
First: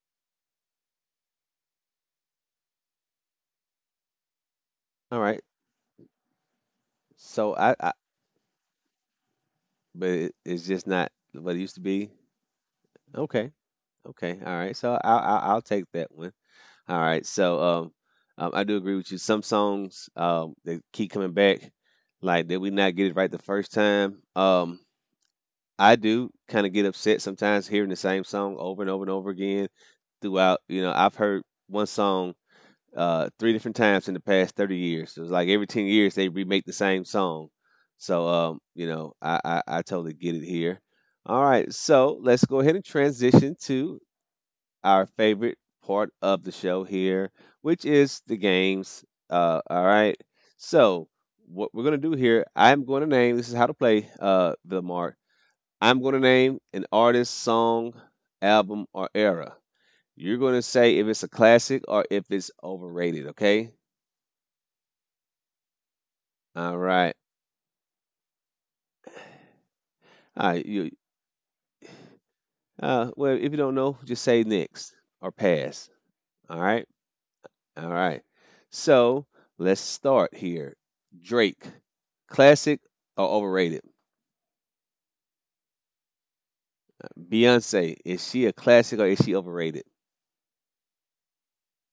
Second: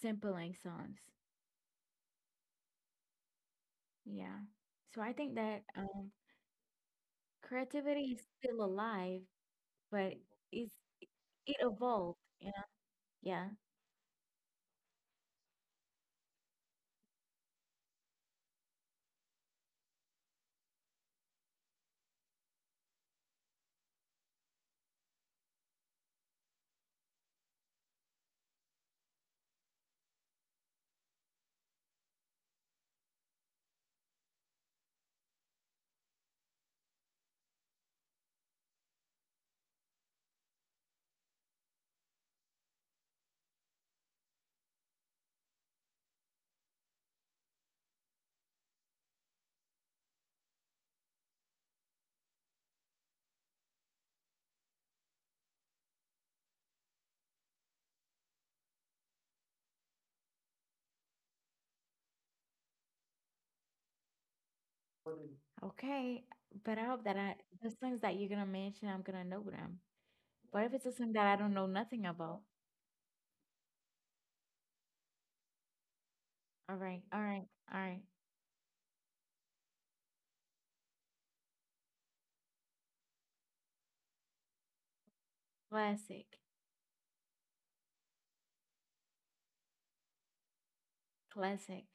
Speaker 2: sampling songs. Yeah, so I
Speaker 1: All
Speaker 2: think
Speaker 1: right,
Speaker 2: that um
Speaker 1: so I, I
Speaker 2: creativity is still alive
Speaker 1: but
Speaker 2: but
Speaker 1: it, it's
Speaker 2: it's
Speaker 1: just not
Speaker 2: it
Speaker 1: what it used to be.
Speaker 2: evolved, you know. Yeah.
Speaker 1: Okay, okay, all right. So I'll I'll, I'll take that one. All right, so um, um, I do agree with you. Some songs, um they keep coming back. Like, did we not get it right the first time? Um, I do kind of get upset sometimes hearing the same song over and over and over again throughout. You know, I've heard one song uh, three different times in the past thirty years. So it's like every ten years they remake the same song. So, um, you know, I, I, I totally get it here. All right. So let's go ahead and transition to our favorite part of the show here, which is the games. Uh, all right. So, what we're going to do here, I'm going to name, this is how to play, uh, Villamar, I'm going to name an artist, song, album, or era. You're going to say if it's a classic or if it's overrated, okay?
Speaker 2: Okay, but
Speaker 1: All
Speaker 2: I hope that
Speaker 1: right.
Speaker 2: I the songs that you're gonna mention, I'm gonna know them.
Speaker 1: All
Speaker 2: But
Speaker 1: right.
Speaker 2: if it's a
Speaker 1: You,
Speaker 2: song that I don't know nothing about,
Speaker 1: uh, well, if you don't know, just say next or pass. All
Speaker 2: all
Speaker 1: right.
Speaker 2: right, all right, all
Speaker 1: All
Speaker 2: right,
Speaker 1: right. So let's start here. Drake, classic or overrated?
Speaker 2: classic,
Speaker 1: Beyonce, is she a classic or is she overrated?
Speaker 2: classic,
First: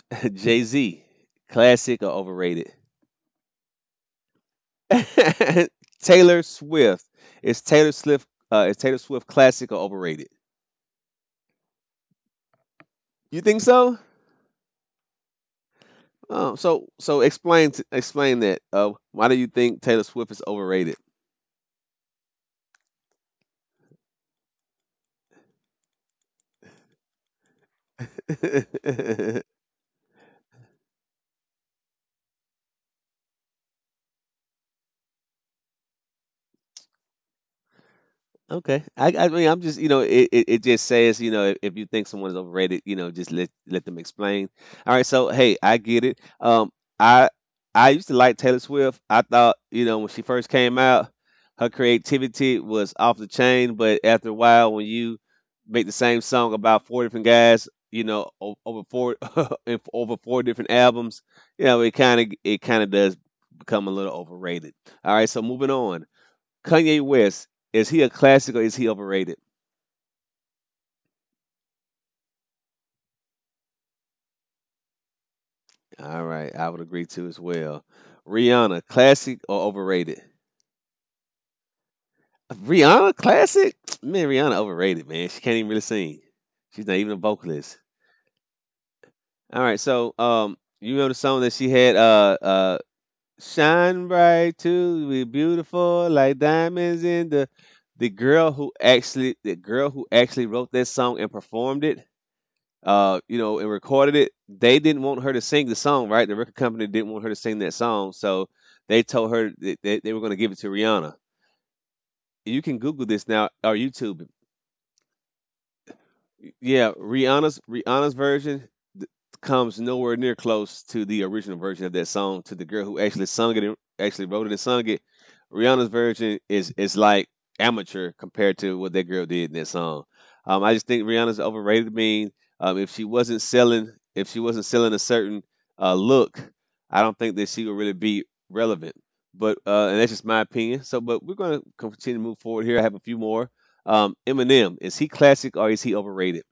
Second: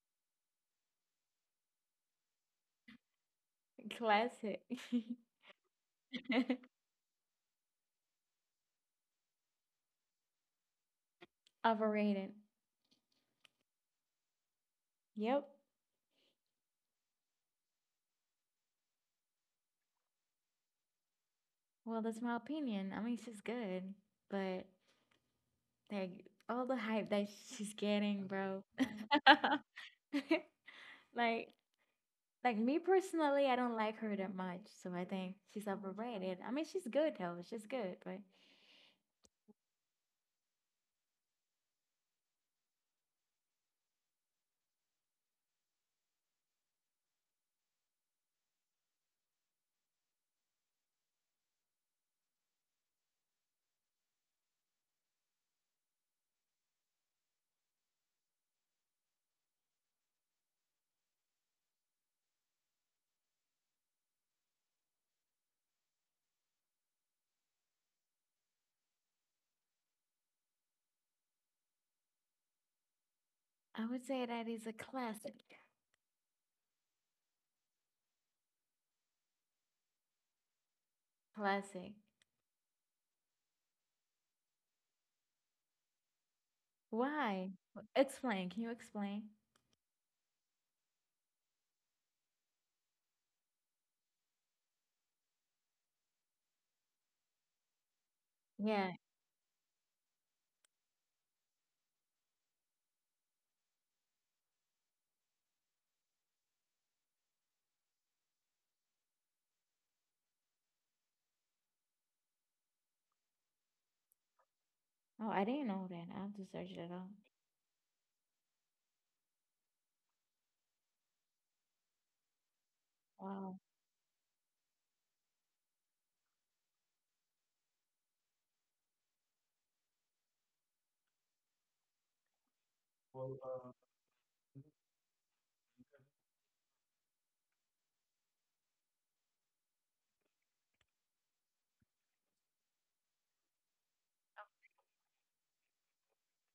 Speaker 1: *laughs* Jay Z, classic or overrated?
Speaker 2: *laughs* classic,
Speaker 1: *laughs* Taylor
Speaker 2: *laughs*
Speaker 1: Swift, is Taylor Swift uh, is Taylor Swift classic or overrated?
Speaker 2: overrated.
Speaker 1: You think so?
Speaker 2: Yep.
Speaker 1: Oh, so so explain, t- explain that. Uh, why do you think Taylor Swift is overrated?
Speaker 2: Well, that's my opinion. I mean, she's good, but like all the hype that she's getting, bro. *laughs*
Speaker 1: *laughs*
Speaker 2: Like, like me personally, I don't like her that much, so I think she's overrated. I mean, she's good though. She's good, but
Speaker 1: Okay, I, I mean, I'm just, you know, it, it, it just says, you know, if, if you think someone is overrated, you know, just let let them explain. All right, so hey, I get it. Um, I I used to like Taylor Swift. I thought, you know, when she first came out, her creativity was off the chain. But after a while, when you make the same song about four different guys, you know, o- over four *laughs* in- over four different albums, you know, it kind of it kind of does become a little overrated. All right, so moving on. Kanye West, is he a classic or is he overrated?
Speaker 2: I would say that is a classic.
Speaker 1: All right, I would agree too as well. Rihanna, classic or overrated?
Speaker 2: Classic.
Speaker 1: Rihanna, classic? *tsk* Man, Rihanna overrated, man. She can't even really sing. She's not even a
Speaker 2: Why?
Speaker 1: vocalist.
Speaker 2: W- Explain. Can you explain?
Speaker 1: All right, so um, you know the song that she had, uh, uh, "Shine Bright Too," we beautiful like diamonds in the. The girl who
Speaker 2: Yeah.
Speaker 1: actually, the girl who actually wrote that song and performed it, uh, you know, and recorded it. They didn't want her to sing the song, right? The record company didn't want her to sing that song, so they told her that they, they were going to give it to Rihanna. You can Google this now or YouTube it.
Speaker 2: Oh, I didn't know that. I have to search
Speaker 1: Yeah,
Speaker 2: it up.
Speaker 1: Rihanna's Rihanna's version th- comes nowhere near close to the original version of that song. To the girl who actually sung
Speaker 2: Wow.
Speaker 1: it, and actually wrote it and sung it. Rihanna's version is is like amateur compared to what that girl did in that song. Um, I just think Rihanna's overrated. I mean, um, if she wasn't selling, if she wasn't selling a certain uh, look, I don't think that she would really be relevant. But uh, and that's just my opinion. So, but we're gonna continue to move forward here. I have a few more. Um, Eminem, is he classic or is he overrated?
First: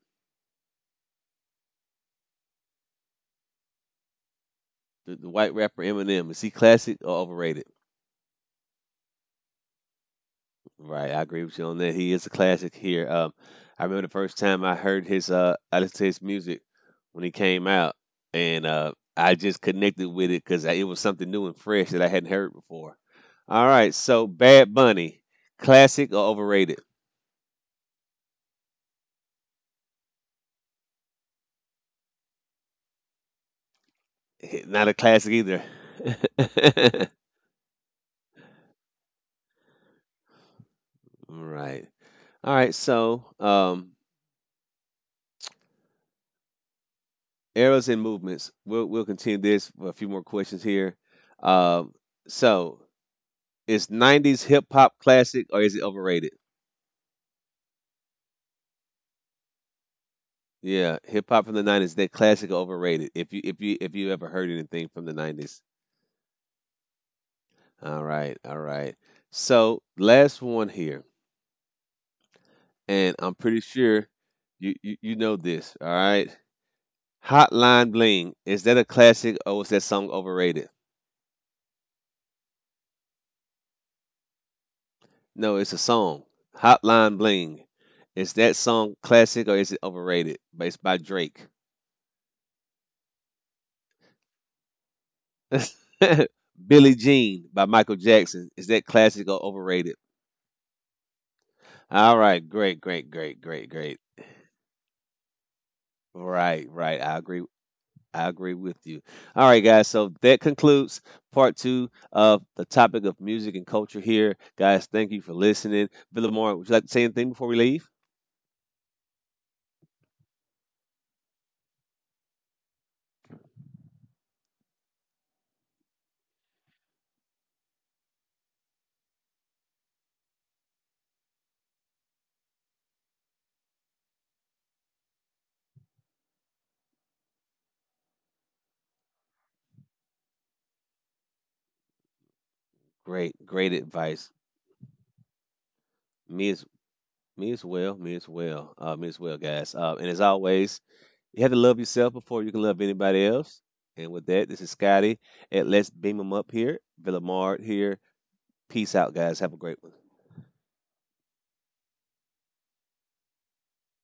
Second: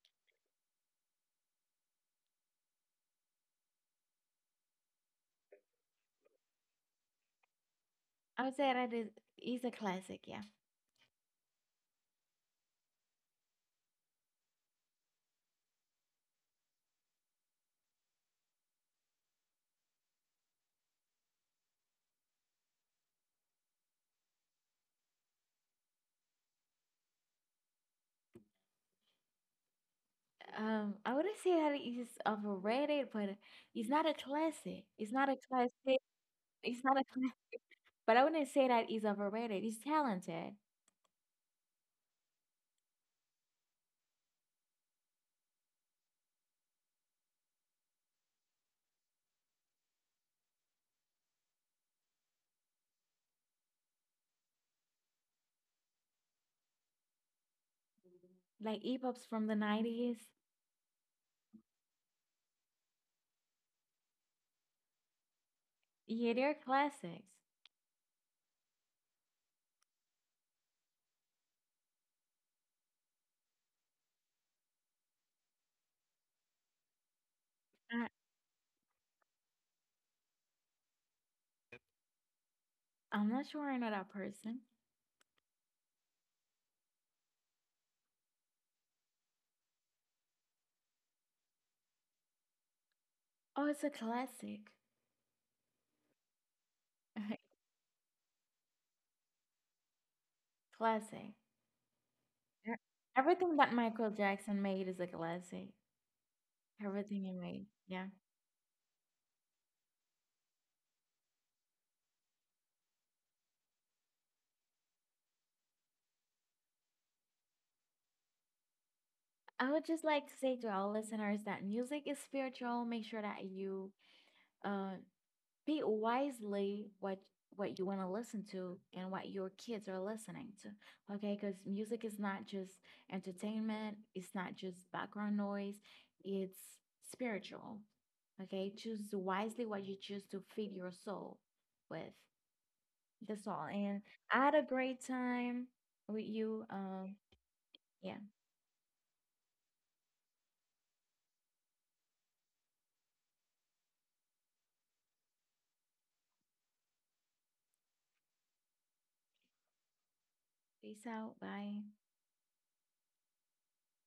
Speaker 1: The, the white rapper Eminem, is he classic or overrated?
Speaker 2: I would say that is is a classic, yeah.
Speaker 1: Right, I agree with you on that. He is a classic here. Um, I remember the first time I heard his uh, I listened to his music when he came out, and uh, I just connected with it because it was something new and fresh that I hadn't heard before. All right, so Bad Bunny, classic or overrated?
Speaker 2: Um, I wouldn't say that it is overrated, but it's not a
Speaker 1: *laughs*
Speaker 2: classic.
Speaker 1: Not a
Speaker 2: It's not
Speaker 1: classic
Speaker 2: a
Speaker 1: either.
Speaker 2: classic. It's not a
Speaker 1: *laughs*
Speaker 2: classic. But I wouldn't say that it's overrated. It's talented.
Speaker 1: Right. All right, so um, eras and movements. We'll we'll continue this with a few more questions here. Um, so is nineties hip hop classic or is it overrated?
Speaker 2: Like hip hops from the nineties.
Speaker 1: Yeah, hip hop from the nineties, that classic or overrated? If you if you if you ever heard anything from the nineties,
Speaker 2: Yeah, they're classics.
Speaker 1: all right, all right. So last one here, and I'm pretty sure you you, you know this. All right, Hotline
Speaker 2: I,
Speaker 1: Bling, is that a classic or was that song overrated?
Speaker 2: I'm not sure I know that person.
Speaker 1: No, it's a song. Hotline Bling. Is that song classic or is it overrated? But it's by Drake.
Speaker 2: Oh, it's a classic.
Speaker 1: *laughs* Billie Jean
Speaker 2: *laughs*
Speaker 1: by Michael Jackson. Is that classic or overrated?
Speaker 2: Classic.
Speaker 1: All right,
Speaker 2: E
Speaker 1: great, great, great,
Speaker 2: everything
Speaker 1: great,
Speaker 2: that
Speaker 1: great.
Speaker 2: Michael Jackson made is a classic.
Speaker 1: Right, right. I
Speaker 2: Everything he
Speaker 1: agree with
Speaker 2: made. Yeah.
Speaker 1: I agree with you. All right, guys. So that concludes part two of the topic of music and culture here. Guys, thank you for listening. Villamore, would you like to say anything before we leave?
Speaker 2: I would just like to say to our listeners that music is spiritual. Make sure that you uh, pick wisely what what you want to listen to and what your kids are listening to. Okay, because music is not just entertainment. It's not just background noise. It's spiritual. Okay, choose wisely what you choose to feed your soul with.
Speaker 1: Great,
Speaker 2: That's all.
Speaker 1: great
Speaker 2: And
Speaker 1: advice.
Speaker 2: I had a great time with
Speaker 1: Me as
Speaker 2: you. Um,
Speaker 1: Me as well. Me
Speaker 2: yeah.
Speaker 1: as well. Uh, me as well, guys. Uh, and as always, you have to love yourself before you can love anybody else. And with that, this is Scotty at Let's Beam 'Em Up here, Villamard here. Peace out, guys. Have a great one.
Speaker 2: Peace out. Bye.